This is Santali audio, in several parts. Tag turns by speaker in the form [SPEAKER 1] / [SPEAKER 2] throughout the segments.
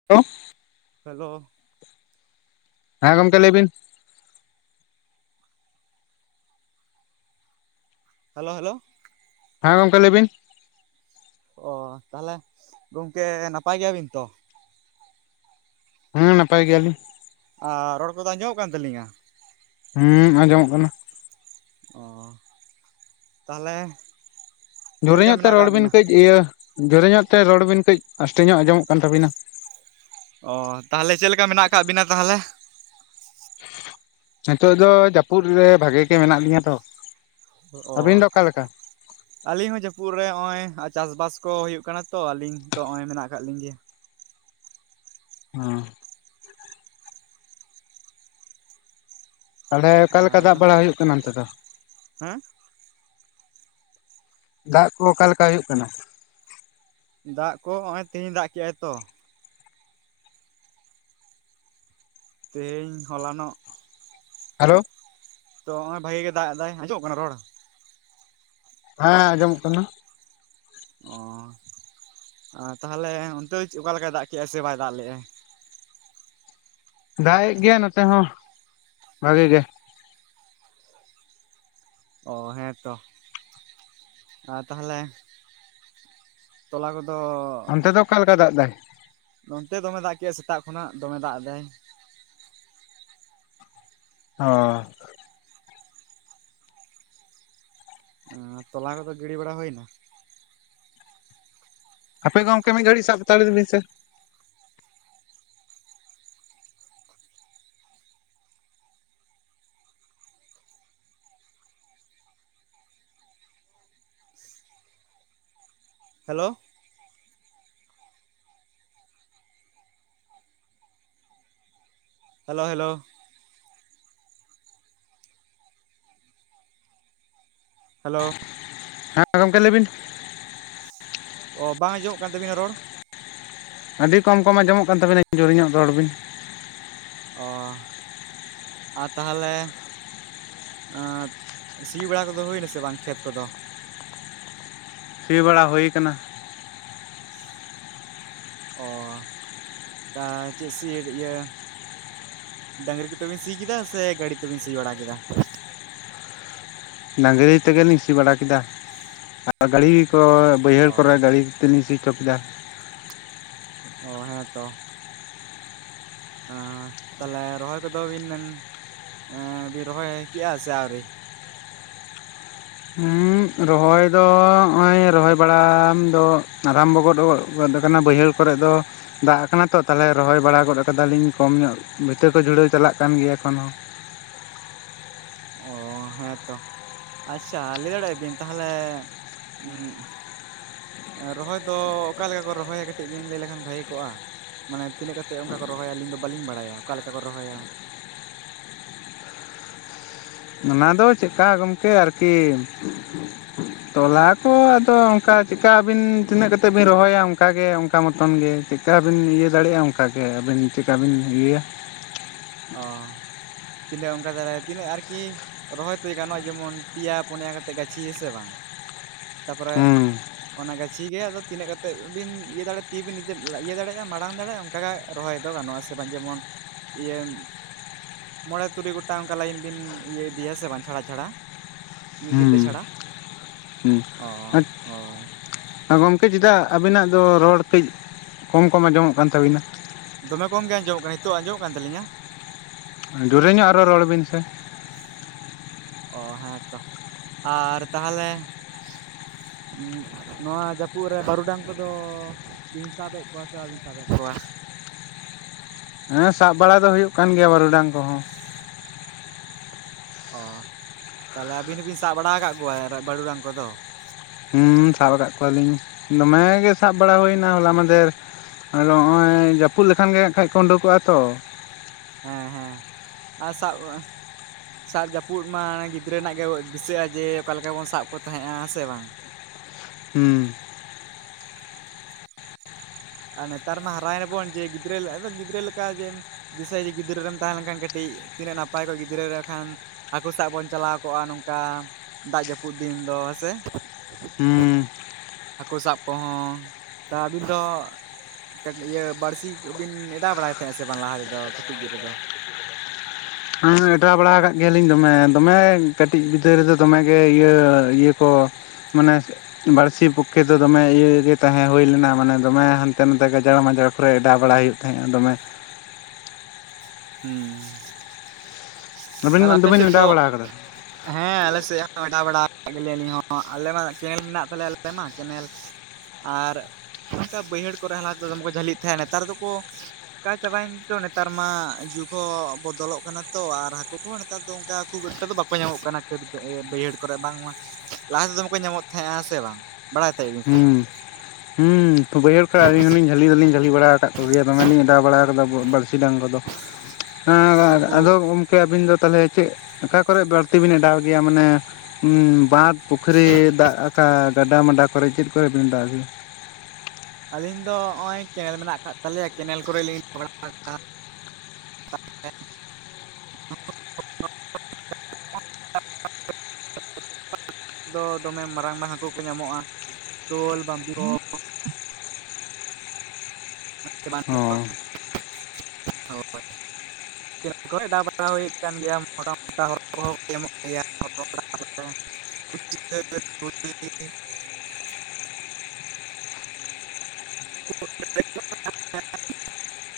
[SPEAKER 1] [unintelligible]
[SPEAKER 2] ᱦᱮᱞᱳ,
[SPEAKER 1] ᱦᱮᱸ ᱜᱚᱝᱠᱮ ᱞᱟᱹᱭ ᱵᱤᱱ?
[SPEAKER 2] ᱦᱮᱞᱳ, ᱦᱮᱞᱳ,
[SPEAKER 1] ᱦᱮᱸ ᱜᱚᱝᱠᱮ ᱞᱟᱹᱭᱵᱤᱱ᱾
[SPEAKER 2] ᱚ ᱛᱟᱦᱚᱞᱮ ᱜᱚᱝᱠᱮ ᱱᱟᱯᱟᱭ ᱜᱮᱭᱟᱵᱤᱱ ᱛᱚ?
[SPEAKER 1] ᱦᱩᱸ ᱱᱟᱯᱟᱭ ᱜᱮᱭᱟᱞᱤᱧ᱾
[SPEAKER 2] ᱟᱨ ᱨᱚᱲ ᱠᱚᱫᱚ ᱟᱸᱡᱚᱢᱚᱜ ᱠᱟᱱ ᱛᱟᱹᱞᱤᱧᱟ?
[SPEAKER 1] ᱦᱩᱸ, ᱟᱸᱡᱚᱢᱚᱜ ᱠᱟᱱᱟ᱾
[SPEAKER 2] ᱚᱸ ᱛᱟᱦᱚᱞᱮ ᱪᱮᱫ
[SPEAKER 1] ᱡᱚᱨᱮ
[SPEAKER 2] ᱞᱮᱠᱟ
[SPEAKER 1] ᱧᱚᱜ ᱛᱮ
[SPEAKER 2] ᱢᱮᱱᱟᱜ
[SPEAKER 1] ᱨᱚᱲ
[SPEAKER 2] ᱟᱠᱟᱫ
[SPEAKER 1] ᱵᱤᱱ
[SPEAKER 2] ᱵᱤᱱᱟ
[SPEAKER 1] ᱠᱟᱹᱡ ᱤᱭᱟᱹ ᱡᱚᱨᱮ ᱧᱚᱜ ᱛᱮ ᱨᱚᱲ ᱵᱤᱱ ᱠᱟᱹᱡ ᱟᱥᱛᱮ ᱧᱚᱜ ᱟᱸᱡᱚᱢᱚᱜ ᱠᱟᱱ ᱛᱟᱵᱤᱱᱟ,
[SPEAKER 2] ᱚᱻ ᱛᱟᱦᱚᱞᱮ ᱪᱮᱫ ᱞᱮᱠᱟ ᱢᱮᱱᱟᱜ ᱟᱠᱟᱫ ᱵᱤᱱᱟ ᱛᱟᱦᱚᱞᱮ?
[SPEAKER 1] ᱱᱤᱛᱳᱜ ᱫᱚ ᱡᱟᱹᱯᱩᱫ ᱨᱮ ᱵᱷᱟᱜᱤ ᱜᱮ ᱢᱮᱱᱟᱜ ᱞᱤᱧᱟᱹ ᱛᱚ᱾
[SPEAKER 2] ᱚᱻ
[SPEAKER 1] ᱟᱹᱵᱤᱱ ᱫᱚ ᱚᱠᱟᱞᱮᱠᱟ
[SPEAKER 2] ᱟᱹᱞᱤᱧ ᱦᱚᱸ ᱡᱟᱹᱯᱩᱫ ᱨᱮ ᱱᱚᱜ-ᱚᱭ ᱪᱟᱥᱵᱟᱥ ᱠᱚ ᱦᱩᱭᱩᱜ ᱠᱟᱱᱟ ᱛᱚ ᱟᱹᱞᱤᱧ ᱛᱚ ᱱᱚᱜ-ᱚᱭ ᱢᱮᱱᱟᱜ ᱟᱠᱟᱫ ᱞᱤᱧ ᱜᱮᱭᱟ᱾
[SPEAKER 1] ᱦᱮᱸ᱾ ᱛᱟᱦᱚᱞᱮ ᱚᱠᱟ ᱞᱮᱠᱟ ᱫᱟᱜ
[SPEAKER 2] ᱟᱨ
[SPEAKER 1] ᱵᱟᱲᱟ ᱦᱩᱭᱩᱜ ᱠᱟᱱᱟ ᱚᱱᱛᱮ ᱫᱚ?
[SPEAKER 2] ᱦᱮᱸ᱾
[SPEAKER 1] ᱫᱟᱜ ᱠᱚ ᱚᱠᱟ ᱞᱮᱠᱟ ᱦᱩᱭᱩᱜ ᱠᱟᱱᱟ?
[SPEAKER 2] ᱫᱟᱜ ᱠᱚ ᱱᱚᱜᱼᱚᱭ ᱛᱮᱦᱮᱧ ᱫᱟᱜ ᱠᱮᱜᱼᱟᱭ ᱛᱚ᱾ ᱛᱮᱦᱮᱧ ᱦᱚᱞᱟᱱᱚᱜ᱾
[SPEAKER 1] ᱦᱮᱞᱳ᱾
[SPEAKER 2] ᱛᱚ ᱱᱚᱜᱼᱚᱭ ᱵᱷᱟᱜᱤ ᱜᱮ ᱫᱟᱜ ᱮᱫᱟᱭ᱾ ᱟᱸᱡᱚᱢᱚᱜ ᱠᱟᱱᱟ ᱨᱚᱲ?
[SPEAKER 1] ᱦᱮᱸ ᱟᱸᱡᱚᱢᱚᱜ ᱠᱟᱱᱟ᱾
[SPEAKER 2] ᱚ ᱛᱟᱦᱚᱞᱮ ᱚᱱᱛᱮ ᱚᱠᱟ ᱞᱮᱠᱟᱭ ᱫᱟᱜᱽ ᱠᱮᱜᱼᱟ ᱥᱮ ᱵᱟᱭ ᱫᱟᱜᱽ ᱞᱮᱜᱼᱟᱭ?
[SPEAKER 1] ᱫᱟᱜ ᱮᱜ ᱜᱮᱭᱟ ᱱᱚᱛᱮ ᱦᱚᱸ ᱵᱷᱟᱜᱤ ᱜᱮ᱾
[SPEAKER 2] ᱚ ᱦᱮᱸᱛᱚ ᱟᱨ ᱛᱟᱦᱚᱞᱮ ᱛᱚᱞᱟ ᱠᱚᱫᱚ
[SPEAKER 1] ᱚᱱᱛᱮ ᱫᱚ ᱚᱠᱟ ᱞᱮᱠᱟ ᱫᱟᱜ ᱫᱟᱭ?
[SPEAKER 2] ᱱᱚᱱᱛᱮ ᱫᱚᱢᱮ ᱫᱟᱜ ᱠᱮᱫᱟᱭ ᱥᱮᱛᱟᱜ ᱠᱷᱚᱱᱟᱜ ᱫᱚᱢᱮ ᱫᱟᱜ ᱮᱫᱟᱭ᱾
[SPEAKER 1] ᱚᱻ
[SPEAKER 2] ᱛᱚᱞᱟ ᱠᱚᱫᱚ ᱜᱤᱰᱤ ᱵᱟᱲᱟ ᱦᱩᱭᱮᱱᱟ?
[SPEAKER 1] ᱦᱟᱯᱮ ᱜᱚᱢᱠᱮ ᱢᱤᱫ ᱜᱷᱟᱹᱲᱤ ᱥᱟᱵᱛᱟᱲ ᱞᱮᱫ ᱵᱤᱱ ᱥᱮ᱾
[SPEAKER 2] ᱦᱮᱞᱳ᱾ Hello, hello. ᱦᱮᱞᱳ᱾
[SPEAKER 1] ᱦᱮᱸ ᱜᱚᱢᱠᱮ ᱞᱟᱹᱭ ᱵᱤᱱ᱾
[SPEAKER 2] ᱚ ᱵᱟᱝ ᱟᱡᱚᱢᱚᱜ ᱠᱟᱱ ᱛᱟᱹᱵᱤᱱᱟ ᱨᱚᱲ᱾
[SPEAKER 1] ᱟᱹᱰᱤ ᱠᱚᱢ ᱠᱚᱢ‌ ᱟᱡᱚᱢᱚᱜ ᱠᱟᱱ ᱛᱟᱵᱤᱱᱟ ᱡᱩᱨ ᱧᱚᱜ ᱨᱚᱲ ᱵᱤᱱ᱾
[SPEAKER 2] ᱚ ᱟᱨ ᱛᱟᱦᱚᱞᱮ ᱥᱤᱭᱩᱜ ᱵᱟᱲᱟ ᱠᱚᱫᱚ ᱦᱩᱭᱱᱟ ᱥᱮ ᱵᱟᱝ ᱠᱷᱮᱛ ᱠᱚᱫᱚ?
[SPEAKER 1] ᱥᱤ ᱵᱟᱲᱟ ᱦᱳᱭ ᱟᱠᱟᱱᱟ᱾
[SPEAKER 2] ᱚ ᱪᱮᱫ [unintelligible] ᱤᱭᱟᱹ ᱰᱟᱹᱝᱨᱤ ᱠᱚᱛᱮ ᱵᱮᱱ ᱥᱤ ᱠᱮᱫᱟ ᱥᱮ ᱜᱟᱹᱰᱤ ᱛᱮᱵᱮᱱ ᱥᱤ ᱵᱟᱲᱟ ᱠᱮᱫᱟ?
[SPEAKER 1] ᱰᱟᱹᱝᱨᱤ ᱛᱮᱜᱮ ᱞᱤᱧ ᱥᱤ ᱵᱟᱲᱟ ᱠᱮᱫᱟ᱾ ᱟᱨ ᱜᱟᱹᱲᱤ ᱠᱚ
[SPEAKER 2] ᱚ
[SPEAKER 1] ᱵᱟᱹᱭᱦᱟᱹᱲ ᱠᱚᱨᱮ ᱜᱟᱹᱲᱤ ᱛᱮᱞᱤᱝ ᱥᱤ ᱪᱚ ᱠᱮᱫᱟ᱾
[SPEAKER 2] ᱚ ᱦᱮᱸ ᱛᱚ᱾ ᱛᱟᱦᱚᱞᱮ ᱨᱚᱦᱚᱭ ᱠᱚᱫᱚ ᱵᱤᱱ ᱵᱤᱱ ᱨᱚᱦᱚᱭ ᱠᱮᱜᱼᱟ ᱥᱮ ᱟᱹᱣᱨᱤ?
[SPEAKER 1] ᱦᱩᱸ ᱨᱚᱦᱚᱭ ᱫᱚ ᱱᱚᱜᱼᱚᱭ ᱨᱚᱦᱚᱭ ᱵᱟᱲᱟ ᱫᱚ ᱟᱨᱚᱢᱵᱷᱚ ᱜᱚᱫ-ᱜᱚᱫ ᱟᱠᱟᱱᱟ ᱵᱟᱹᱭᱦᱟᱹᱲ ᱠᱚᱨᱮ ᱫᱚ᱾ ᱫᱟᱜ ᱟᱠᱟᱱᱟ ᱛᱚ ᱛᱟᱞᱦᱮ ᱨᱚᱦᱚᱭ ᱵᱟᱲᱟ ᱜᱚᱫ ᱠᱟᱫᱟ ᱞᱤᱧ ᱠᱚᱢ ᱧᱚᱜ ᱵᱷᱤᱛᱟᱹ ᱠᱚ ᱡᱷᱩᱲᱟᱹᱣ ᱪᱟᱞᱟᱜ ᱠᱟᱱ ᱜᱮᱭᱟ ᱮᱠᱷᱚᱱ ᱦᱚᱸ᱾
[SPEAKER 2] ᱚ ᱦᱮᱸ ᱛᱚ ᱟᱪᱪᱷᱟ ᱞᱟᱹᱭ ᱫᱟᱲᱮ ᱵᱤᱱ ᱛᱟᱦᱚᱞᱮ ᱨᱚᱦᱚᱭ ᱫᱚ ᱚᱠᱟ ᱞᱮᱠᱟ ᱠᱚ ᱨᱚᱦᱚᱭᱟ ᱠᱟᱹᱴᱤᱡ ᱵᱤᱱ ᱞᱟᱹᱭ ᱞᱮᱠᱷᱟᱱ ᱵᱷᱟᱹᱜᱤ ᱠᱚᱜᱼᱟ᱾ ᱢᱟᱱᱮ ᱛᱤᱱᱟᱹᱜ ᱠᱟᱛᱮ ᱚᱱᱠᱟ ᱠᱚ ᱨᱚᱦᱚᱭᱟ ᱟᱹᱞᱤᱧ ᱫᱚ ᱵᱟᱹᱞᱤᱧ ᱵᱟᱲᱟᱭᱟ ᱚᱠᱟ ᱞᱮᱠᱟ ᱠᱚ ᱨᱚᱦᱚᱭᱟ᱾
[SPEAKER 1] ᱚᱱᱟ ᱫᱚ ᱪᱮᱫᱠᱟ ᱜᱚᱢᱠᱮ ᱟᱨᱠᱤ ᱛᱚᱞᱟ ᱟᱫᱚ ᱚᱱᱠᱟ ᱪᱮᱠᱟ ᱟᱹᱵᱤᱱ ᱛᱤᱱᱟᱹᱜ ᱠᱟᱛᱮ ᱵᱤᱱ ᱨᱚᱦᱚᱭᱟ ᱚᱱᱠᱟ ᱚᱱᱟᱜᱮ ᱚᱱᱠᱟ ᱢᱚᱛᱚᱱ ᱜᱮ ᱪᱮᱠᱟ ᱵᱤᱱ ᱤᱭᱟᱹ ᱫᱟᱲᱮᱭᱟᱜᱼᱟ ᱚᱱᱠᱟ ᱜᱮ ᱟᱹᱵᱤᱱ ᱪᱤᱠᱟ ᱵᱤᱱ ᱤᱭᱟᱹᱭᱟ᱾
[SPEAKER 2] ᱚ ᱛᱤᱱᱟᱹᱜ ᱚᱱᱠᱟ ᱛᱮ ᱛᱤᱱᱟᱹᱜ ᱟᱨᱠᱤ ᱨᱚᱦᱚᱭ ᱛᱮ ᱜᱟᱱᱚᱜᱼᱟ ᱡᱮᱢᱚᱱ ᱯᱮᱭᱟ ᱯᱩᱱᱭᱟ ᱠᱟᱛᱮᱫ ᱜᱟᱹᱪᱷᱤ ᱦᱮᱸᱥᱮ ᱵᱟᱝ ᱛᱟᱯᱚᱨᱮ
[SPEAKER 1] ᱦᱩᱸ
[SPEAKER 2] ᱚᱱᱟ ᱜᱟᱪᱷᱤ ᱜᱮ ᱟᱫᱚ ᱛᱤᱱᱟᱹᱜ ᱠᱟᱛᱮᱫ ᱵᱤᱱ ᱤᱭᱟᱹ ᱫᱟᱲᱮᱼᱟ ᱛᱤ ᱵᱤᱱ ᱤᱭᱟᱹ ᱫᱟᱲᱮᱭᱟᱜᱼᱟ ᱢᱟᱲᱟᱝ ᱫᱟᱲᱮᱭᱟᱜᱼᱟ ᱚᱝᱠᱟᱜᱮ ᱨᱚᱦᱚᱭ ᱫᱚ ᱜᱟᱱᱚᱜᱼᱟ ᱦᱮᱸᱥᱮ ᱵᱟᱝ ᱡᱮᱢᱚᱱ ᱤᱭᱟᱹ ᱢᱚᱬᱮ ᱛᱩᱨᱩᱭ ᱜᱚᱴᱟᱝ ᱚᱱᱠᱟ ᱞᱟᱭᱤᱱ ᱵᱤᱱ ᱤᱭᱟᱹ ᱤᱫᱤᱭᱟ ᱥᱮ ᱵᱟᱝ ᱪᱷᱟᱲᱟ ᱪᱷᱟᱲᱟ ᱢᱤᱫ ᱵᱤᱛᱟᱹ
[SPEAKER 1] ᱦᱩᱸ
[SPEAKER 2] ᱪᱷᱟᱲᱟ ᱚ
[SPEAKER 1] ᱦᱩᱸ
[SPEAKER 2] ᱦᱳᱭ᱾
[SPEAKER 1] ᱜᱚᱢᱠᱮ ᱪᱮᱫᱟᱜ ᱟᱵᱤᱱᱟᱜ ᱫᱚ ᱨᱚᱲ ᱠᱟᱹᱡ ᱠᱚᱢ ᱠᱚᱢ ᱟᱸᱡᱚᱢᱚᱜ ᱠᱟᱱ ᱛᱟᱹᱵᱤᱱᱟ?
[SPEAKER 2] ᱫᱚᱢᱮ ᱠᱚᱢ ᱜᱮ ᱟᱸᱡᱚᱢ ᱠᱟᱱᱟ ᱱᱤᱛᱚᱜᱜ ᱟᱸᱡᱚᱢᱚᱜ ᱠᱟᱱ ᱛᱞᱤᱧᱟ?
[SPEAKER 1] ᱡᱳᱩᱨᱮ ᱧᱚᱜ ᱟᱨᱚ ᱨᱚᱲ ᱵᱤᱱ ᱥᱮ᱾
[SPEAKER 2] ᱚ ᱦᱮᱸ ᱛᱚ ᱟᱨ ᱛᱟᱦᱚᱞᱮ ᱩᱸᱜ ᱱᱚᱣᱟ ᱡᱟᱹᱯᱩᱫ ᱨᱮ ᱵᱟᱹᱨᱩᱰᱟᱝ ᱠᱚᱫᱚ ᱵᱤᱱ ᱥᱟᱵᱮᱜ ᱠᱚᱣᱟ ᱥᱮ ᱵᱟᱹᱵᱤᱱ ᱥᱟᱵᱮᱜ ᱠᱚᱣᱟ?
[SPEAKER 1] ᱦᱮᱸ ᱥᱟᱵ ᱵᱟᱲᱟ ᱫᱚ ᱦᱩᱭᱩᱜ ᱠᱟᱱ ᱜᱮᱭᱟ ᱵᱟᱹᱨᱩᱰᱟᱝ ᱠᱚᱦᱚᱸ᱾
[SPEAKER 2] ᱚ ᱛᱟᱦᱚᱞᱮ ᱟᱹᱵᱤᱱ ᱦᱚᱸᱵᱤᱱ ᱥᱟᱵ ᱵᱟᱲᱟ ᱠᱟᱫ ᱠᱚᱣᱟ ᱵᱟᱹᱨᱩ ᱰᱟᱝ ᱠᱚᱫᱚ?
[SPEAKER 1] ᱦᱮᱸ ᱥᱟᱵ ᱠᱟᱫ ᱠᱚᱣᱟᱞᱤᱧ ᱫᱚᱢᱮ ᱜᱮ ᱥᱟᱵ ᱵᱟᱲᱟ ᱦᱩᱭᱱᱟ ᱦᱚᱞᱟ ᱢᱟᱫᱷᱮᱨ, ᱟᱫᱚ ᱦᱚᱸᱜᱼᱚᱭ ᱡᱟᱹᱯᱩᱫ ᱞᱮᱠᱷᱟᱱ ᱜᱮ ᱦᱟᱸᱜ ᱠᱷᱡ ᱠᱚ ᱩᱰᱩᱠᱚᱜᱼᱟ ᱛᱚ᱾
[SPEAKER 2] ᱦᱮᱸ ᱦᱮᱸ ᱟ ᱥᱟᱵ ᱥᱟᱵ ᱡᱟᱹᱯᱩᱫ ᱢᱟ ᱜᱤᱫᱽᱨᱟᱹ ᱨᱮᱱᱟᱜ ᱜᱮ ᱫᱤᱥᱟᱹᱜᱼᱟ ᱡᱮ ᱚᱠᱟ ᱞᱮᱠᱟ ᱵᱚᱱ ᱥᱟᱵ ᱠᱚ ᱛᱟᱦᱮᱸᱜᱼᱟ ᱦᱮᱸ ᱥᱮ ᱵᱟᱝ?
[SPEAKER 1] ᱦᱩᱸ᱾
[SPEAKER 2] ᱟᱨ ᱱᱮᱛᱟᱨ ᱢᱟ ᱦᱟᱨᱟᱭᱱᱟᱵᱚᱱ ᱡᱮ ᱜᱤᱫᱽᱨᱟᱹ ᱜᱤᱫᱽᱨᱟᱹ ᱞᱮᱠᱟ ᱡᱮ ᱫᱤᱥᱟᱹᱭ ᱡᱮ ᱜᱤᱫᱽᱨᱟᱹ ᱨᱮᱢ ᱛᱟᱦᱮᱸ ᱞᱮᱱᱠᱷᱟᱱ ᱠᱟᱹᱴᱤᱡ ᱛᱤᱱᱟᱹᱜ ᱱᱟᱯᱟᱭ ᱠᱚᱜ ᱜᱤᱫᱽᱨᱟᱹ ᱨᱮᱠᱷᱟᱱ ᱦᱟᱹᱠᱩ ᱥᱟᱵ ᱵᱚᱱ ᱪᱟᱞᱟᱣ ᱠᱚᱜᱼᱟ ᱱᱚᱝᱠᱟ ᱫᱟᱜ ᱡᱟᱹᱯᱩᱫ ᱫᱤᱱ ᱫᱚ ᱦᱮᱸᱥᱮ?
[SPEAKER 1] ᱦᱩᱸ᱾
[SPEAKER 2] ᱦᱟᱹᱠᱩ ᱥᱟᱵ ᱠᱚᱦᱚᱸ ᱛᱚ ᱟᱹᱵᱤᱱ ᱫᱚ ᱠᱟᱹᱡ ᱤᱭᱟᱹ ᱵᱟᱹᱲᱥᱤ ᱵᱤᱱ ᱮᱰᱟᱣ ᱵᱟᱲᱟᱭ ᱛᱟᱦᱮᱸᱜ ᱥᱮ ᱵᱟᱝ ᱞᱟᱦᱟ ᱛᱮᱫᱚ ᱠᱟᱹᱴᱤᱡ [unintelligible] ᱨᱮᱫᱚ?
[SPEAKER 1] ᱦᱮᱸ ᱮᱰᱟᱣ ᱵᱟᱲᱟ ᱠᱟᱫ ᱜᱮᱭᱟᱞᱤᱧ ᱫᱚᱢᱮ ᱫᱚᱢᱮ ᱠᱟᱹᱴᱤᱡ ᱜᱤᱫᱟᱹ ᱨᱮᱫᱚ ᱫᱚᱢᱮᱜᱮ ᱤᱭᱟᱹ ᱤᱭᱟᱹ ᱠᱚ ᱢᱟᱱᱮ ᱵᱟᱹᱲᱥᱤ ᱯᱚᱠᱠᱷᱮ ᱫᱚ ᱫᱚᱢᱮ ᱤᱭᱮ ᱛᱟᱦᱮᱸ ᱦᱩᱭ ᱞᱮᱱᱟ ᱢᱟᱱᱮ ᱫᱚᱢᱮ ᱦᱟᱸᱱᱛᱮ ᱱᱟᱛᱮ ᱜᱟᱡᱟᱲᱼᱡᱟᱲ ᱠᱚᱨᱮ ᱮᱰᱟᱣ ᱵᱟᱲᱟᱟᱭ ᱦᱩᱭᱩᱜ ᱛᱟᱦᱮᱸᱫᱼᱟ ᱫᱚᱢᱮ
[SPEAKER 2] ᱦᱩᱸ
[SPEAKER 1] ᱟᱹᱵᱤᱱ
[SPEAKER 2] ᱛᱟᱦᱚᱞᱮ ᱟᱯᱮ
[SPEAKER 1] ᱫᱚᱵᱤᱱ
[SPEAKER 2] ᱥᱮᱫ ᱫᱚ
[SPEAKER 1] ᱮᱰᱟᱣ ᱵᱟᱲᱟ ᱟᱠᱟᱫᱟ
[SPEAKER 2] ᱦᱮᱸ ᱟᱞᱮ ᱥᱮᱫ ᱦᱚᱸ ᱮᱰᱟᱣ ᱵᱟᱲᱟ ᱠᱟᱜ ᱜᱮᱭᱟᱞᱤᱧ ᱦᱚᱸ ᱟᱞᱮ ᱢᱟ ᱠᱮᱱᱮᱞ ᱢᱮᱱᱟᱜ ᱛᱟᱞᱮᱭᱟ ᱟᱞᱮ ᱢᱟ ᱠᱮᱱᱮᱞ ᱟᱨ ᱚᱱᱠᱟ ᱵᱟᱹᱭᱦᱟᱹᱲ ᱠᱚᱨᱮ ᱞᱟᱦᱟ ᱛᱮᱫᱚ ᱫᱚᱢᱮ ᱠᱚ ᱡᱷᱟᱹᱞᱤᱜ ᱛᱟᱦᱮᱸᱜ ᱱᱮᱛᱟᱨ ᱫᱚᱠᱚ ᱚᱠᱟ ᱪᱟᱵᱟᱭᱮᱱ ᱛᱚ ᱱᱮᱛᱟᱨ ᱢᱟ ᱡᱩᱜ ᱦᱚᱸ ᱵᱚᱫᱚᱞᱚᱜ ᱠᱟᱱᱟ ᱛᱚ ᱟᱨ ᱦᱟᱹᱠᱩ ᱠᱚᱦᱚᱸ ᱱᱮᱛᱟᱨ ᱫᱚ ᱚᱝᱠᱟ ᱠᱷᱩᱵ ᱮᱠᱴᱟ ᱫᱚ ᱵᱟᱠᱚ ᱧᱟᱢᱚᱜ ᱠᱟᱱᱟ᱾ ᱠᱷᱟᱹᱫᱽ ᱵᱟᱹᱭᱦᱟᱹᱲ ᱠᱚᱨᱮ ᱵᱟᱝᱢᱟ ᱞᱟᱦᱟ ᱛᱮᱫᱚ ᱢᱟᱠᱚ ᱧᱟᱢᱚᱜ ᱛᱟᱦᱮᱸᱜᱼᱟᱸ ᱥᱮ ᱵᱟᱝ ᱵᱟᱲᱟᱭ ᱛᱟᱦᱮᱸᱫ ᱵᱤᱱ ᱥᱮ ᱵᱟᱝ?
[SPEAKER 1] ᱦᱩᱸ ᱦᱩᱸ ᱵᱟᱹᱭᱦᱟᱹᱲ ᱠᱚᱨᱮᱜ ᱟᱹᱞᱤᱧᱞᱤᱧ ᱦᱩᱞᱤᱧ ᱡᱷᱟᱹᱞᱤ ᱫᱚᱞᱤᱧ ᱡᱷᱟᱹᱞᱤ ᱵᱟᱲᱟ ᱠᱟᱫ ᱠᱚ ᱜᱮᱭᱟ ᱫᱚᱢᱮᱞᱤᱧ ᱮᱰᱟᱣ ᱵᱟᱲᱟ ᱠᱟᱫᱟ ᱵᱟᱹᱲᱥᱤ ᱰᱟᱝ ᱠᱚᱫᱚ᱾
[SPEAKER 2] [inaudible]
[SPEAKER 1] ᱦᱮᱸ
[SPEAKER 2] ᱩᱱᱠᱩ
[SPEAKER 1] ᱟᱫᱚ ᱜᱚᱝ ᱠᱮ ᱟᱹᱵᱤᱱ ᱫᱚ ᱛᱟᱦᱚᱞᱮ ᱪᱮᱫ ᱚᱠᱟ ᱠᱚᱨᱮ ᱵᱟᱹᱲᱛᱤ ᱵᱤᱱ ᱚᱰᱟᱣ ᱜᱮᱭᱟ ᱢᱟᱱᱮ ᱵᱟᱸᱫᱽ ᱯᱩᱠᱷᱨᱤ ᱫᱟᱜ ᱟᱠᱟ ᱜᱟᱰᱟ ᱢᱟᱰᱟ ᱠᱚᱨᱮ ᱪᱮᱫ ᱠᱚᱨᱮ ᱵᱮᱤᱱ ᱚᱰᱟᱣ ᱜᱮᱭᱟ?
[SPEAKER 2] ᱟᱹᱞᱤᱧ ᱫᱚ ᱱᱚᱸᱜᱼᱚᱭ ᱠᱮᱱᱮᱞ ᱢᱮᱱᱟᱜ ᱠᱟᱫ ᱛᱟᱞᱮᱭᱟ ᱠᱮᱱᱮᱞ ᱠᱚᱨᱮ ᱞᱤᱧ [unintelligible] ᱫᱚ ᱫᱚᱢᱮ ᱢᱟᱨᱟᱝ ᱢᱟᱨᱟᱝ ᱦᱟᱹᱠᱩ ᱠᱚ ᱧᱟᱢᱚᱜᱼᱟ ᱥᱳᱞ [unintelligible]
[SPEAKER 1] ᱚ᱾
[SPEAKER 2] ᱦᱳᱭ᱾ ᱠᱮᱱᱮᱞ ᱠᱚᱨᱮ ᱮᱰᱟᱣ ᱵᱟᱲᱟ ᱦᱩᱭᱩᱜ ᱠᱟᱱ ᱜᱮᱭᱟ ᱢᱚᱴᱟ ᱢᱚᱴᱟ ᱦᱚᱲ ᱠᱚᱦᱚᱸ ᱠᱚ ᱧᱟᱢᱚᱜ ᱜᱮᱭᱟ [unintelligible] [inaudible] [unintelligible]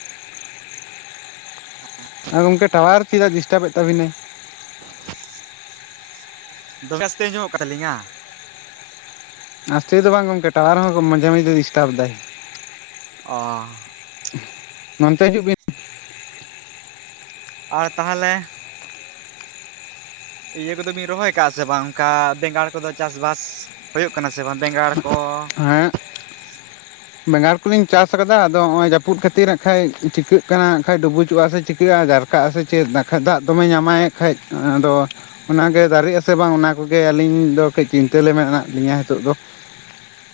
[SPEAKER 1] ᱟᱨ ᱜᱚᱢᱠᱮ ᱴᱟᱣᱟᱨ ᱪᱮᱫᱟᱜ ᱰᱤᱥᱴᱟᱵᱮᱫ ᱛᱟᱵᱤᱱᱟᱭ?
[SPEAKER 2] [inaudible] ᱫᱚᱢᱮ ᱟᱥᱛᱮ ᱟᱸᱡᱚᱢᱚᱜ ᱠᱟᱱᱛᱟᱞᱤᱧᱟ ᱾
[SPEAKER 1] ᱟᱥᱛᱮ ᱫᱚ ᱵᱟᱝ ᱜᱚᱢᱠᱮ ᱴᱟᱣ ᱟᱨ ᱦᱚᱸ ᱢᱟᱡᱷᱮ ᱢᱟᱡᱷᱮ ᱰᱤᱥᱴᱟᱯ ᱫᱟᱭ᱾
[SPEAKER 2] ᱚᱻ
[SPEAKER 1] ᱢᱟᱱᱛᱮ ᱦᱤᱡᱩᱜ ᱵᱤᱱ
[SPEAKER 2] ᱟᱨ ᱛᱟᱦᱚᱞᱮ- ᱤᱭᱟᱹ ᱠᱚᱫᱚ ᱵᱤᱱ ᱨᱚᱦᱚᱭ ᱟᱠᱟᱟᱜ-ᱟ ᱥᱮ ᱵᱟᱝ ᱚᱱᱠᱟ ᱵᱮᱸᱜᱟᱲ ᱠᱚᱫᱚ ᱪᱟᱥᱵᱟᱥ? ᱦᱳᱭᱳᱜ ᱠᱟᱱᱟ ᱥᱮ ᱵᱟᱝ ᱵᱮᱸᱜᱟᱲ ᱠᱚ?
[SPEAKER 1] [inaudible] ᱵᱮᱸᱜᱟᱲ ᱠᱚᱞᱤᱧ ᱪᱟᱥ ᱟᱠᱟᱫᱟ, ᱟᱫᱚ ᱱᱚᱜ-ᱚᱭ ᱡᱟᱹᱯᱩᱫ‌ ᱠᱷᱟᱹᱛᱤᱨ ᱦᱟᱸᱜ ᱠᱷᱟᱡ ᱪᱤᱠᱟᱹᱜ ᱠᱟᱱᱟ ᱠᱷᱟᱡ ᱰᱩᱵᱩᱡᱚᱜ-ᱟ ᱥᱮ ᱪᱤᱠᱟᱹᱜ-ᱟ ᱡᱟᱨ ᱠᱟᱜ-ᱟ ᱥᱮ ᱪᱮᱫ? [unintelligible] ᱫᱟᱜ ᱫᱚᱢᱮᱭ ᱧᱟᱢᱟᱭ ᱠᱷᱟᱡ ᱟᱫᱚ ᱚᱱᱟ ᱜᱮ ᱫᱟᱨᱮᱜ ᱟᱥᱮ ᱵᱟᱝ? ᱚᱱᱟ ᱠᱚᱜᱮ ᱟᱹᱞᱤᱧ ᱫᱚ ᱠᱟᱹᱡ ᱪᱤᱱᱛᱟᱹ ᱨᱮ ᱢᱮᱱᱟᱜ ᱞᱤᱧᱟᱹ ᱱᱤᱛᱚᱜ ᱫᱚ ᱾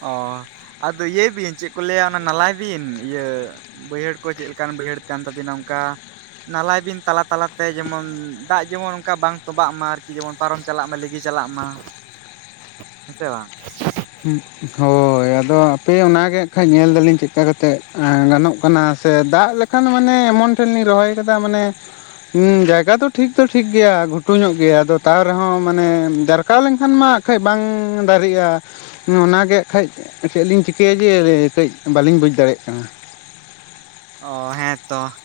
[SPEAKER 2] ᱚᱻ ᱾ ᱟᱫᱚ ᱤᱭᱟᱹᱭ ᱵᱤᱱ ᱪᱮᱜ ᱠᱚ ᱞᱟᱹᱭᱟ ᱚᱱᱟ ᱱᱟᱞᱟᱭ ᱵᱤᱱ ᱤᱭᱟᱹ ᱵᱟᱹᱭᱦᱟᱹᱲ ᱠᱚ ᱪᱮᱜ ᱞᱮᱠᱟᱱ ᱵᱟᱹᱭᱦᱟᱹᱲ ᱠᱟᱱ ᱛᱟᱵᱤᱱᱟ ᱚᱱᱠᱟ ᱱᱟᱞᱟᱭ ᱵᱤᱱ ᱛᱟᱞᱟ ᱛᱟᱞᱟᱛᱮ ᱡᱮᱢᱚᱱ ᱫᱟᱜ ᱡᱮᱢᱚᱱ ᱚᱱᱠᱟ ᱵᱟᱝ ᱛᱚᱵᱟᱜ ᱢᱟ ᱟᱨᱠᱤ, ᱡᱮᱢᱚᱱ ᱯᱟᱨᱚᱢ ᱪᱟᱞᱟᱜ ᱢᱟ, ᱞᱤᱸᱜᱤ ᱪᱟᱞᱟᱜ ᱢᱟ, ᱦᱮᱸ ᱥᱮ ᱵᱟᱝ?
[SPEAKER 1] ᱦᱩᱜ, ᱦᱳᱭ ᱟᱫᱚ ᱛᱮ ᱚᱱᱟ ᱜᱮ ᱠᱷᱟᱡ ᱧᱮᱞ ᱫᱟᱞᱤᱧ ᱪᱮᱫ ᱠᱟ ᱠᱟᱛᱮ ᱮ ᱻ ᱜᱟᱱᱚᱜ ᱠᱟᱱᱟ ᱥᱮ ᱫᱟᱜ ᱞᱮᱠᱷᱟᱱ ᱢᱟᱱᱮ ᱮᱢᱚᱱ ᱴᱤᱞᱤᱧ ᱨᱚᱦᱚᱭ ᱠᱟᱫᱟ ᱢᱟᱱᱮ ᱦᱩᱸ ᱡᱟᱭᱜᱟ ᱫᱚ ᱴᱷᱤᱠ ᱫᱚ ᱴᱷᱤᱠ ᱜᱮᱭᱟ ᱜᱷᱩᱴᱩ ᱧᱚᱜ ᱜᱮᱭᱟ ᱟᱫᱚ ᱛᱟᱣ ᱨᱮᱦᱚᱸ ᱢᱟᱱᱮ ᱡᱟᱨ ᱠᱟᱣ ᱞᱮᱱᱠᱷᱟᱱ ᱢᱟ ᱠᱷᱟᱡ ᱵᱟᱝ ᱻ ᱫᱟᱨᱤᱜᱼᱟ᱾ ᱦᱩᱸ ᱚᱱᱟ ᱜᱮ ᱠᱷᱟᱡ ᱪᱮᱫᱞᱤᱧ ᱪᱤᱠᱟᱹᱭᱟ ᱡᱮ ᱠᱟᱹᱡ ᱵᱟᱞᱤᱧ ᱵᱩᱡᱽ ᱫᱟᱲᱮᱭᱟᱜ ᱠᱟᱱᱟ ᱾
[SPEAKER 2] ᱚᱻ ᱦᱮᱸ ᱛᱚ ᱾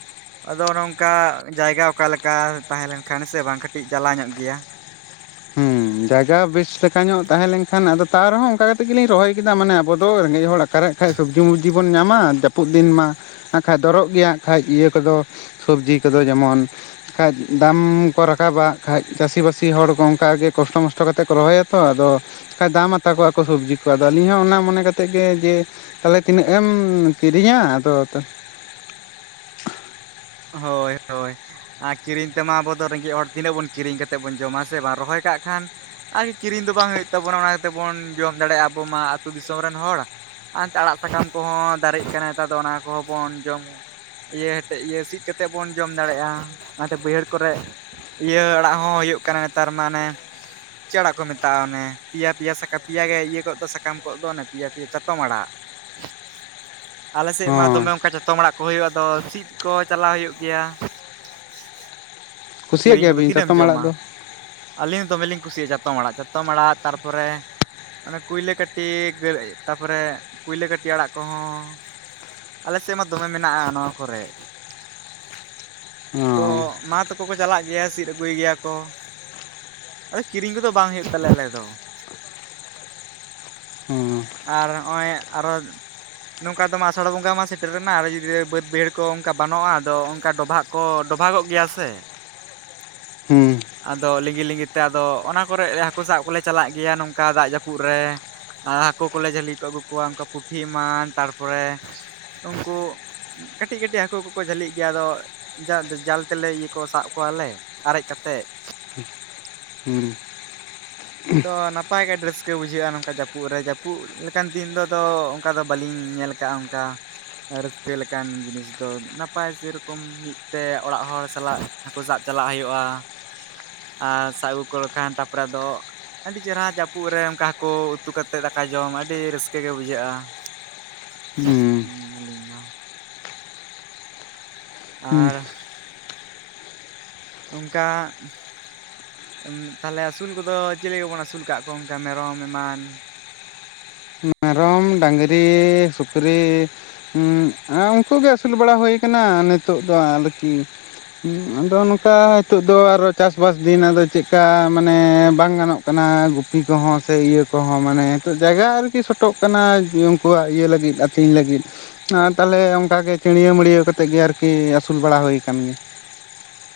[SPEAKER 2] ᱟᱫᱚ ᱱᱚᱝᱠᱟ ᱡᱟᱭᱜᱟ ᱚᱠᱟ ᱞᱮᱠᱟ ᱛᱟᱦᱮᱸ ᱞᱮᱱᱠᱷᱟᱱ ᱥᱮ‌ ᱵᱟᱝ ᱠᱟᱹᱴᱤᱡ ᱡᱟᱞᱟᱣ ᱧᱚᱜ ᱜᱮᱭᱟ ᱾
[SPEAKER 1] ᱦᱩᱸ ᱡᱟᱭᱜᱟ ᱵᱮᱥ ᱞᱮᱠᱟ ᱧᱚᱜ ᱛᱟᱦᱮᱸ ᱞᱮᱱᱠᱷᱟᱱ ᱟᱫᱚ ᱛᱟᱣ ᱨᱮᱦᱚᱸ ᱚᱱᱠᱟ ᱠᱟᱛᱮᱜ ᱜᱮᱞᱤᱧ ᱨᱚᱦᱚᱭ ᱠᱮᱫᱟ ᱢᱟᱱᱮ ᱟᱵᱚ ᱫᱚ ᱨᱮᱸᱜᱮᱡ ᱦᱚᱲ ᱥᱟᱨ ᱟᱜ ᱠᱷᱟᱡ ᱥᱚᱵᱡᱤ ᱢᱚᱵᱡᱤ ᱵᱚᱱ ᱧᱟᱢᱟ ᱡᱟᱹᱯᱩᱫ ᱫᱤᱱ ᱢᱟ ᱟᱜᱠᱷᱟᱡ ᱫᱚᱨᱚᱜ ᱜᱮᱭᱟ ᱟᱜᱠᱷᱟᱡ ᱤᱭᱟᱹ ᱠᱚᱫᱚ ᱥᱚᱵᱡᱤ ᱠᱚᱫᱚ ᱡᱮᱢᱚᱱ ᱠᱷᱟᱡ ᱫᱟᱢᱻ ᱠᱚ ᱨᱟᱠᱟᱵᱟ ᱠᱷᱟᱡ ᱪᱟᱹᱥᱤ ᱵᱟᱹᱥᱤ ᱦᱚᱲ ᱚᱝᱠᱟ ᱜᱮ ᱠᱚᱥᱴᱚ ᱢᱚᱥᱴᱚ ᱠᱟᱛᱮ ᱠᱚ ᱨᱚᱦᱚᱭᱟ ᱛᱚ ᱟᱫᱚ ᱠᱟ ᱫᱟᱢ ᱟᱛᱟ ᱠᱚᱣᱟ ᱠᱚ ᱥᱚᱵᱡᱤ ᱠᱚ ᱟᱫᱚ ᱟᱹᱞᱤᱧ ᱦᱚᱸ ᱚᱱᱟ ᱢᱚᱱᱮ ᱠᱟᱛᱮᱜ ᱜᱮ ᱡᱮ ᱛᱟᱦᱮᱞᱮ ᱛᱤᱱᱟᱹᱜ ᱮᱢ ᱠᱤᱨᱤᱧᱟᱻ ᱟᱫᱚ
[SPEAKER 2] ᱦᱳᱭ ᱦᱳᱭ ᱾ ᱟᱻ ᱠᱤᱨᱤᱧ ᱛᱮᱢᱟ ᱟᱵᱚ ᱫᱚ ᱨᱮᱸᱜᱮᱡ ᱦᱚᱲ ᱛᱤᱱᱟᱹᱜ ᱵᱚᱱ ᱠᱤᱨᱤᱧ ᱠᱟᱛᱮᱜ ᱵᱚᱱ ᱡᱚᱢᱟ ᱥᱮ ᱵᱟᱝ ᱨᱚᱦᱚᱭ ᱠᱟᱜ ᱠᱷᱟᱱ ᱟᱨ ᱻ ᱠᱤᱨᱤᱧ ᱫᱚ ᱵᱟᱝ ᱦᱩᱭᱩᱜ ᱛᱟᱵᱚᱱᱟ ᱚᱱᱟ ᱛᱮ ᱵᱚᱱ ᱡᱚᱢ ᱫᱟᱲᱮᱭᱟᱜ-ᱟ ᱟᱵᱚ ᱢᱟ ᱾ ᱟᱹᱛᱩ ᱫᱤᱥᱚᱢ ᱨᱮᱱ ᱦᱚᱲ ᱟᱱᱛᱮ ᱟᱲᱟᱜ ᱥᱟᱠᱟᱢ ᱠᱚᱦᱚᱸ ᱫᱟᱨᱮᱜ ᱠᱟᱱᱟ ᱱᱮᱛᱟᱨ ᱫᱚ ᱚᱱᱟ ᱠᱚᱦᱚᱸ ᱵᱚᱱ ᱡᱚᱢ, ᱤᱭᱟᱹ ᱦᱮᱴᱮᱡ ᱤᱭᱟᱹ ᱥᱤᱜ ᱠᱟᱛᱮᱜ ᱵᱚᱱ ᱡᱚᱢ ᱫᱟᱲᱮᱭᱟᱜ-ᱟ ᱚᱱᱟᱛᱮ ᱵᱟᱹᱭᱦᱟᱹᱲ ᱠᱚᱨᱮᱜ ᱤᱭᱟᱹ ᱟᱲᱟᱜ ᱦᱚᱸ ᱦᱩᱭᱩᱜ ᱠᱟᱱᱟ ᱱᱮᱛᱟᱨ ᱢᱟᱱᱮ ᱪᱮᱜ ᱟᱲᱟᱜ ᱠᱚ ᱢᱮᱛᱟᱜ-ᱟ ᱚᱱᱮ ᱯᱮᱭᱟ, ᱯᱮᱭᱟ ᱥᱟᱠᱟᱢ, ᱯᱮᱭᱟ ᱜᱮ ᱤᱭᱟᱹ ᱠᱚᱜ ᱫᱚ ᱥᱟᱠᱟᱢ ᱠᱚᱜ ᱫᱚ, ᱚᱱᱮ ᱯᱮᱭᱟ, ᱯᱮᱭᱟ, ᱪᱟᱛᱚᱢ ᱟᱲᱟᱜ ᱾ ᱟᱞᱮ ᱥᱮᱫ ᱢᱟ
[SPEAKER 1] ᱦᱚᱸ
[SPEAKER 2] ᱫᱚᱢᱮ ᱚᱱᱠᱟ ᱪᱟᱛᱚᱢ ᱟᱲᱟᱜ ᱠᱚ ᱦᱩᱭᱩᱜ-ᱟ ᱟᱫᱚ ᱥᱤᱫ ᱠᱚᱡ‌ ᱪᱟᱞᱟᱣ ᱦᱩᱭᱩᱜ ᱜᱮᱭᱟ ᱾
[SPEAKER 1] ᱠᱩᱥᱤᱭᱟᱜ
[SPEAKER 2] ᱠᱤᱨᱤᱧ ᱠᱚᱫᱚ
[SPEAKER 1] ᱜᱮᱭᱟᱵᱤᱱ
[SPEAKER 2] ᱛᱤᱱᱟᱹᱜ ᱮᱢ
[SPEAKER 1] ᱪᱟᱛᱚᱢ ᱟᱲᱟᱜ
[SPEAKER 2] ᱡᱚᱢᱟ᱾
[SPEAKER 1] ᱫᱚ
[SPEAKER 2] ᱟᱹᱞᱤᱧ ᱦᱚᱸ ᱫᱚᱢᱮᱞᱤᱧ ᱠᱩᱥᱤᱭᱟᱜ-ᱟ ᱪᱟᱛᱚᱢ ᱟᱲᱟᱜ ᱾ ᱪᱟᱛᱚᱢ ᱟᱲᱟᱜ ᱛᱟᱨᱯᱚᱨᱮ ᱚᱱᱮ ᱠᱩᱭᱞᱟᱹ ᱠᱟᱹᱴᱤ ᱜᱮᱨᱮᱜ ᱛᱟᱨᱯᱚᱨᱮ ᱠᱩᱭᱞᱟᱹ ᱠᱟᱹᱴᱤ ᱟᱲᱟᱜ ᱠᱚᱦᱚᱸ ᱟᱞᱮ ᱥᱮᱜ ᱢᱟ ᱫᱚᱢᱮ ᱢᱮᱱᱟᱜ-ᱟ ᱱᱚᱣᱟ ᱠᱚᱨᱮ ᱾
[SPEAKER 1] ᱚ
[SPEAKER 2] ᱛᱚ
[SPEAKER 1] ᱦᱚᱸ
[SPEAKER 2] ᱢᱟ ᱛᱟᱠᱚ ᱠᱚ ᱪᱟᱞᱟᱜ ᱜᱮᱭᱟ ᱥᱤᱫ ᱟᱹᱜᱩᱭ ᱜᱮᱭᱟ ᱠᱚ ᱾ ᱳᱭ ᱠᱤᱨᱤᱧ ᱠᱚᱫᱚ ᱵᱟᱝ ᱦᱩᱭᱩᱜ ᱛᱟᱞᱮᱭᱟ ᱟᱞᱮᱭᱟᱜ ᱫᱚ᱾
[SPEAKER 1] ᱦᱩᱸ
[SPEAKER 2] ᱟᱨ ᱦᱚᱸᱜ-ᱚᱭ ᱟᱨᱚ ᱱᱚᱝᱠᱟ ᱫᱚ ᱢᱟ ᱟᱥᱟᱲ ᱵᱚᱸᱜᱟ ᱢᱟ ᱥᱮᱴᱮᱨ ᱮᱱᱟ, ᱟᱨ ᱦᱚᱸ ᱡᱩᱫᱤ ᱵᱟᱹᱫᱽ ᱵᱟᱹᱭᱦᱟᱹᱲ ᱠᱚ ᱚᱝᱠᱟ ᱵᱟᱱᱚᱜ-ᱟ, ᱟᱫᱚ ᱚᱝᱠᱟ ᱰᱚᱵᱦᱟᱜ ᱠᱚ ᱰᱚᱵᱦᱟᱜᱚᱜ ᱜᱮᱭᱟ ᱥᱮ
[SPEAKER 1] ᱦᱩᱸ᱾
[SPEAKER 2] ᱟᱫᱚ ᱞᱤᱸᱜᱤ ᱞᱤᱸᱜᱤ ᱛᱮ ᱟᱫᱚ ᱚᱱᱟ ᱠᱚᱨᱮᱜ ᱮ ᱦᱟᱹᱠᱩ ᱥᱟᱵ ᱠᱚᱞᱮ ᱪᱟᱞᱟᱜ ᱜᱮᱭᱟ ᱱᱚᱝᱠᱟ ᱫᱟᱜ ᱡᱟᱹᱯᱩᱫ ᱨᱮ᱾ ᱟᱻ ᱦᱟᱹᱠᱩ ᱠᱚᱞᱮ ᱡᱷᱟᱹᱞᱤ ᱠᱚ ᱟᱹᱜᱩ ᱠᱚᱣᱟ ᱚᱱᱠᱟ ᱯᱩᱴᱷᱤ ᱮᱢᱟᱱ‌ᱻ ᱛᱟᱨᱯᱚᱨᱮ ᱩᱝᱠᱩ ᱠᱟᱹᱴᱤᱡ ᱠᱟᱹᱴᱤᱡ ᱦᱟᱹᱠᱩ ᱠᱚᱠᱚ ᱡᱷᱟᱹᱞᱤᱜ ᱜᱮᱭᱟ ᱟᱫᱚ ᱡᱟᱣ ᱫᱚ ᱡᱟᱞ ᱛᱮᱞᱮ ᱤᱭᱟᱹ ᱠᱚ ᱥᱟᱵ ᱠᱚᱣᱟᱞᱮ, ᱟᱨᱮᱡ ᱠᱟᱛᱮᱜ᱾
[SPEAKER 1] ᱦᱩᱸ᱾
[SPEAKER 2] ᱛᱚ ᱱᱟᱯᱟᱭ ᱜᱮ ᱟᱹᱰᱤ ᱨᱟᱹᱥᱠᱟᱹ ᱵᱩᱡᱷᱟᱹᱜ-ᱟ ᱱᱚᱝᱠᱟ ᱡᱟᱹᱯᱩᱫ ᱨᱮ᱾ ᱡᱟᱹᱯᱩᱫ ᱞᱮᱠᱟᱱ ᱫᱤᱱ ᱫᱚ ᱟᱫᱚ ᱚᱜᱠᱟ ᱫᱚ ᱵᱟᱹᱞᱤᱧ ᱧᱮᱞ ᱠᱟᱜ-ᱟ ᱚᱝ ᱠᱟ᱾ ᱨᱟᱹᱥᱠᱟᱹ ᱞᱮᱠᱟᱱ ᱡᱤᱱᱤᱥ ᱫᱚ ᱱᱟᱯᱟᱭ ᱥᱮᱨᱚᱠᱚᱢ ᱢᱤᱫ ᱛᱮ ᱚᱲᱟᱜ ᱦᱚᱲ ᱥᱟᱞᱟᱜ ᱦᱟᱹᱠᱩ ᱥᱟᱵ ᱪᱟᱞᱟᱜ ᱦᱩᱭᱩᱜ-ᱟ, ᱟᱨ ᱥᱟᱵ ᱟᱹᱜᱩ ᱠᱚ ᱞᱮᱠᱷᱟᱱ ᱛᱟᱨᱯᱚᱨᱮ ᱟᱫᱚ ᱟᱹᱰᱤ ᱪᱮᱨᱦᱟ ᱡᱟᱹᱯᱩᱫ ᱨᱮ ᱚᱝᱠᱟ ᱦᱟᱹᱠᱩ ᱩᱛᱩ ᱠᱟᱛᱮᱫ ᱫᱟᱠᱟ ᱡᱚᱢ ᱟᱹᱰᱤ ᱨᱟᱹᱥᱠᱟᱹ ᱜᱮ ᱵᱩᱡᱷᱟᱹᱜ-ᱟ᱾ ᱦᱩᱸ ᱟᱞᱤᱧ ᱫᱚ᱾
[SPEAKER 1] ᱦᱩᱸ
[SPEAKER 2] ᱟᱨ ᱚᱝᱠᱟ ᱛᱟᱦᱞᱮ ᱟᱹᱥᱩᱞ ᱠᱚᱫᱚ ᱪᱤᱞᱤ ᱠᱚᱵᱚᱱ ᱟᱹᱥᱩᱞ ᱠᱟᱜ ᱠᱚᱣᱟ ᱚᱝᱠᱟ ᱢᱮᱨᱚᱢ ᱮᱢᱟᱱ?
[SPEAKER 1] ᱢᱮᱨᱚᱢ, ᱰᱟᱝᱨᱤ, ᱥᱩᱠᱨᱤ ᱩᱸᱜ, ᱟᱨ ᱩᱱᱠᱩ ᱜᱮ ᱟᱹᱥᱩᱞ ᱵᱟᱲᱟ ᱦᱩᱭ ᱠᱟᱱᱟ ᱱᱤᱛᱚᱜ ᱫᱚ ᱟᱨᱠᱤ ᱟᱫᱚ ᱱᱚᱝᱠᱟ ᱱᱤᱛᱚᱜ ᱫᱚ ᱟᱨᱚ ᱪᱟᱥᱵᱥ ᱫᱤᱱ ᱟᱫᱚ ᱪᱮᱫᱠᱟ ᱢᱟᱱᱮ ᱵᱟᱝ ᱜᱟᱱᱚᱜ ᱠᱟᱱᱟ ᱜᱩᱯᱤ ᱠᱚᱦᱚᱸ ᱥᱮ ᱤᱭᱟᱹ ᱠᱚᱦᱚᱸ ᱢᱟᱱᱮ ᱱᱤᱛᱚᱜ ᱡᱟᱭᱜᱟ ᱟᱨ ᱠᱤ ᱥᱚᱴᱚᱜ ᱠᱟᱱᱟ ᱩᱱᱠᱩᱣᱟᱜ ᱤᱭᱟᱹ ᱞᱟᱹᱜᱤᱫ ᱟᱹᱛᱤᱧ ᱞᱟᱹᱜᱤᱫ᱾ ᱟᱨ ᱛᱟᱦᱞᱮ ᱚᱝᱠᱟᱜᱮ ᱪᱟᱹᱬᱭᱟᱹᱣ ᱢᱟᱹᱲᱭᱟᱹᱣ ᱠᱟᱛᱮᱫ ᱜᱮ ᱟᱨᱠᱤ ᱟᱹᱥᱩᱞ ᱵᱟᱲᱟ ᱦᱩᱭ ᱟᱠᱟᱱ ᱜᱮᱭᱟ᱾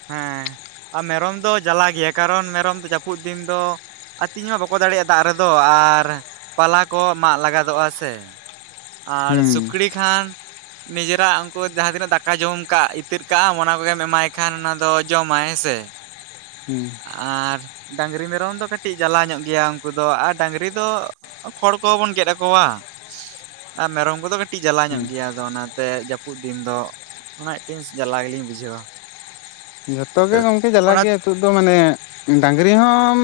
[SPEAKER 2] ᱦᱮᱸ ᱟᱨ ᱢᱮᱨᱚᱢ ᱫᱚ ᱡᱟᱞᱟ ᱜᱮᱭᱟ ᱠᱟᱨᱚᱱ ᱢᱮᱨᱚᱢ ᱫᱚ ᱡᱟᱹᱯᱩᱫ ᱫᱤᱱ ᱫᱚ ᱟᱹᱛᱤᱧ ᱦᱚᱸ ᱵᱟᱠᱚ ᱫᱟᱲᱮᱭᱟᱜ-ᱟ ᱫᱟᱜ ᱨᱮᱫᱚ ᱟᱨ ᱯᱟᱞᱟ ᱠᱚ ᱢᱟᱜ ᱞᱟᱜᱟᱫᱚᱜ-ᱟ ᱥᱮ, ᱟᱨ
[SPEAKER 1] ᱦᱩᱸ
[SPEAKER 2] ᱥᱩᱠᱲᱤ ᱠᱷᱟᱱ ᱱᱤᱡᱮᱨᱟᱜ ᱩᱝᱠᱩ ᱡᱟᱦᱟᱸ ᱛᱤᱱᱟᱹᱜ ᱫᱟᱠᱟ ᱡᱚᱢ ᱠᱟᱜ ᱤᱛᱟᱹᱛ ᱠᱟᱜ-ᱟᱢ ᱚᱱᱟ ᱠᱚᱜᱮᱢ ᱮᱢᱟᱭ ᱠᱷᱟᱱ ᱚᱱᱟ ᱫᱚ ᱡᱚᱢᱟᱭ ᱦᱮᱸ ᱥᱮ᱾
[SPEAKER 1] ᱦᱩᱸ᱾
[SPEAKER 2] ᱟᱨ ᱰᱟᱹᱟᱝᱨᱤ, ᱢᱮᱨᱚᱢ ᱫᱚ ᱠᱟᱹᱴᱤᱡ ᱡᱟᱞᱟ ᱧᱚᱜ ᱜᱮᱭᱟ ᱩᱝᱠᱩ ᱫᱚ ᱟᱨ ᱰᱟᱝᱨᱤ ᱫᱚ ᱠᱷᱚᱲ ᱠᱚᱦᱚᱸᱵᱚᱱ ᱜᱮᱫ ᱟᱠᱚᱣᱟ᱾ ᱟᱨ ᱢᱮᱨᱚᱢ ᱠᱚᱫᱚ ᱠᱟᱹᱴᱤᱡ ᱡᱟᱞᱟ
[SPEAKER 1] ᱦᱩᱸ
[SPEAKER 2] ᱧᱚᱜ ᱜᱮᱭᱟ ᱟᱫᱚ ᱚᱱᱟᱛᱮ ᱡᱟᱹᱯᱩᱫ ᱫᱤᱱ ᱫᱚ᱾ ᱚᱱᱟ ᱢᱤᱫᱴᱮᱱ ᱡᱟᱞᱟ ᱜᱮᱞᱤᱧ ᱵᱩᱡᱷᱟᱹᱣᱟ᱾
[SPEAKER 1] ᱡᱚᱛᱚ ᱜᱮ ᱜᱚᱝᱠᱮ ᱡᱟᱞᱟᱜ
[SPEAKER 2] ᱚᱱᱟ
[SPEAKER 1] ᱜᱮᱭᱟ ᱱᱤᱛᱚᱜ ᱫᱚ ᱢᱟᱱᱮ ᱰᱟᱝᱨᱤ ᱦᱚᱸ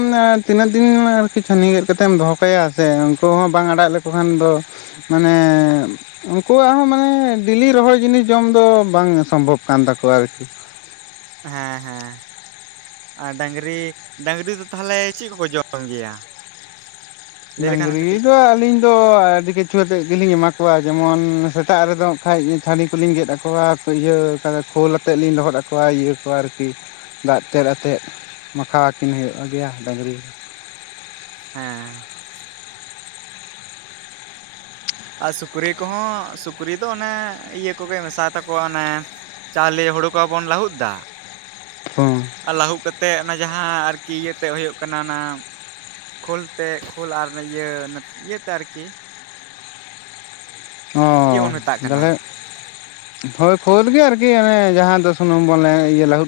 [SPEAKER 1] ᱛᱤᱱᱟᱹᱜ ᱫᱤᱱ ᱟᱨᱠᱤ ᱪᱷᱟᱹᱱᱤ ᱜᱮᱫ ᱠᱟᱛᱮᱢ ᱫᱚᱦᱚ ᱠᱟᱭᱟ ᱥᱮ ᱩᱱᱠᱩ ᱦᱚᱸ ᱵᱟᱝ ᱟᱲᱟᱜ ᱞᱮᱠ ᱠᱚ ᱠᱷᱟᱱ ᱫᱚ ᱢᱟᱱᱮ ᱩᱱᱠᱩᱣᱟᱜ ᱦᱚᱸ ᱢᱟᱱᱮ ᱰᱮᱞᱤ ᱨᱚᱦᱚᱲ ᱡᱤᱱᱤᱥ ᱡᱚᱢ ᱫᱚ ᱵᱟᱝ ᱥᱚᱢᱵᱷᱚᱵ ᱠᱟᱱ ᱛᱟᱠᱚᱣᱟ ᱟᱨᱠᱤ᱾
[SPEAKER 2] ᱦᱮᱸ ᱦᱮᱸ᱾ ᱟᱨ ᱰᱟᱹᱝᱨᱤ, ᱰᱟᱹᱟᱝᱨᱤ ᱫᱚ ᱛᱟᱦᱞᱮ ᱪᱮᱫ ᱠᱚᱠᱚ ᱡᱚᱢ ᱜᱮᱭᱟ? ᱞᱟᱹᱭ ᱞᱮᱠᱷᱟᱱ
[SPEAKER 1] ᱰᱟᱹᱝᱨᱤ
[SPEAKER 2] ᱠᱟᱹᱴᱤᱡ
[SPEAKER 1] ᱫᱚ ᱟᱹᱞᱤᱧ ᱫᱚ ᱟᱹᱰᱤ ᱠᱤᱪᱷᱩ ᱟᱛᱮᱫ ᱜᱮᱞᱤᱧ ᱮᱢᱟ ᱠᱚᱣᱟ ᱡᱮᱢᱚᱱ ᱥᱮᱛᱟᱜ ᱨᱮᱫᱚ ᱦᱟᱸᱜ ᱠᱷᱟᱡ ᱪᱷᱟᱹᱱᱤ ᱠᱚᱞᱤᱧ ᱜᱮᱫ ᱟᱠᱚᱣᱟ᱾ ᱤᱭᱟᱹ ᱠᱟᱫᱟ ᱠᱷᱳᱞ ᱟᱛᱮᱫ ᱞᱤᱧ ᱞᱚᱦᱚᱫ ᱟᱠᱚᱣᱟ ᱤᱭᱟᱹ ᱠᱚᱣᱟ ᱟᱨᱠᱤ ᱫᱟᱜ ᱛᱮᱫ ᱟᱛᱮᱫ᱾ ᱢᱟᱠᱷᱟᱣ ᱟᱹᱠᱤᱱ ᱦᱩᱭᱩᱜ ᱜᱮᱭᱟ ᱰᱟᱹᱟᱝᱨᱤ᱾
[SPEAKER 2] ᱦᱮᱸ ᱾ ᱟᱨ ᱥᱩᱠᱨᱤ ᱠᱚᱦᱚᱸ ᱥᱩᱠᱨᱤ ᱫᱚ ᱚᱱᱮ ᱤᱭᱟᱹ ᱠᱚᱜᱮ ᱢᱮᱥᱟ ᱟᱛᱟᱠᱚᱣᱟ ᱚᱱᱮ ᱪᱟᱣᱞᱮ ᱦᱳᱲᱳ ᱠᱚ ᱵᱟᱵᱚᱱ ᱞᱟᱹᱟᱦᱩᱫ ᱫᱟ
[SPEAKER 1] ᱦᱩᱸ ᱾
[SPEAKER 2] ᱟᱨ ᱞᱟᱹᱦᱩᱜ ᱠᱟᱛᱮ ᱚᱱᱟ ᱡᱟᱦᱟᱸ ᱟᱨᱠᱤ ᱤᱭᱟᱹᱛᱮ ᱦᱩᱭᱩᱜ ᱠᱟᱱᱟ ᱚᱱᱟ ᱠᱷᱞ ᱛᱮ ᱠᱷᱞ ᱟᱨ ᱚᱱᱮ ᱤᱭᱟᱹ ᱤᱭᱟᱹᱛᱮ ᱟᱨᱠᱤ
[SPEAKER 1] ᱚ
[SPEAKER 2] ᱪᱮᱫ ᱵᱚᱱ ᱢᱮᱛᱟᱜ ᱠᱟᱱᱟ
[SPEAKER 1] ᱛᱟᱦᱚᱞᱮ ᱦᱳᱭ ᱠᱷᱳᱞ ᱜᱮ ᱟᱨᱠᱤ ᱚᱱᱮ ᱡᱟᱦᱟᱸ ᱫᱚ ᱥᱩᱱᱩᱢ ᱵᱚᱱᱮ ᱤᱭᱟᱹ ᱞᱟᱦᱩᱫ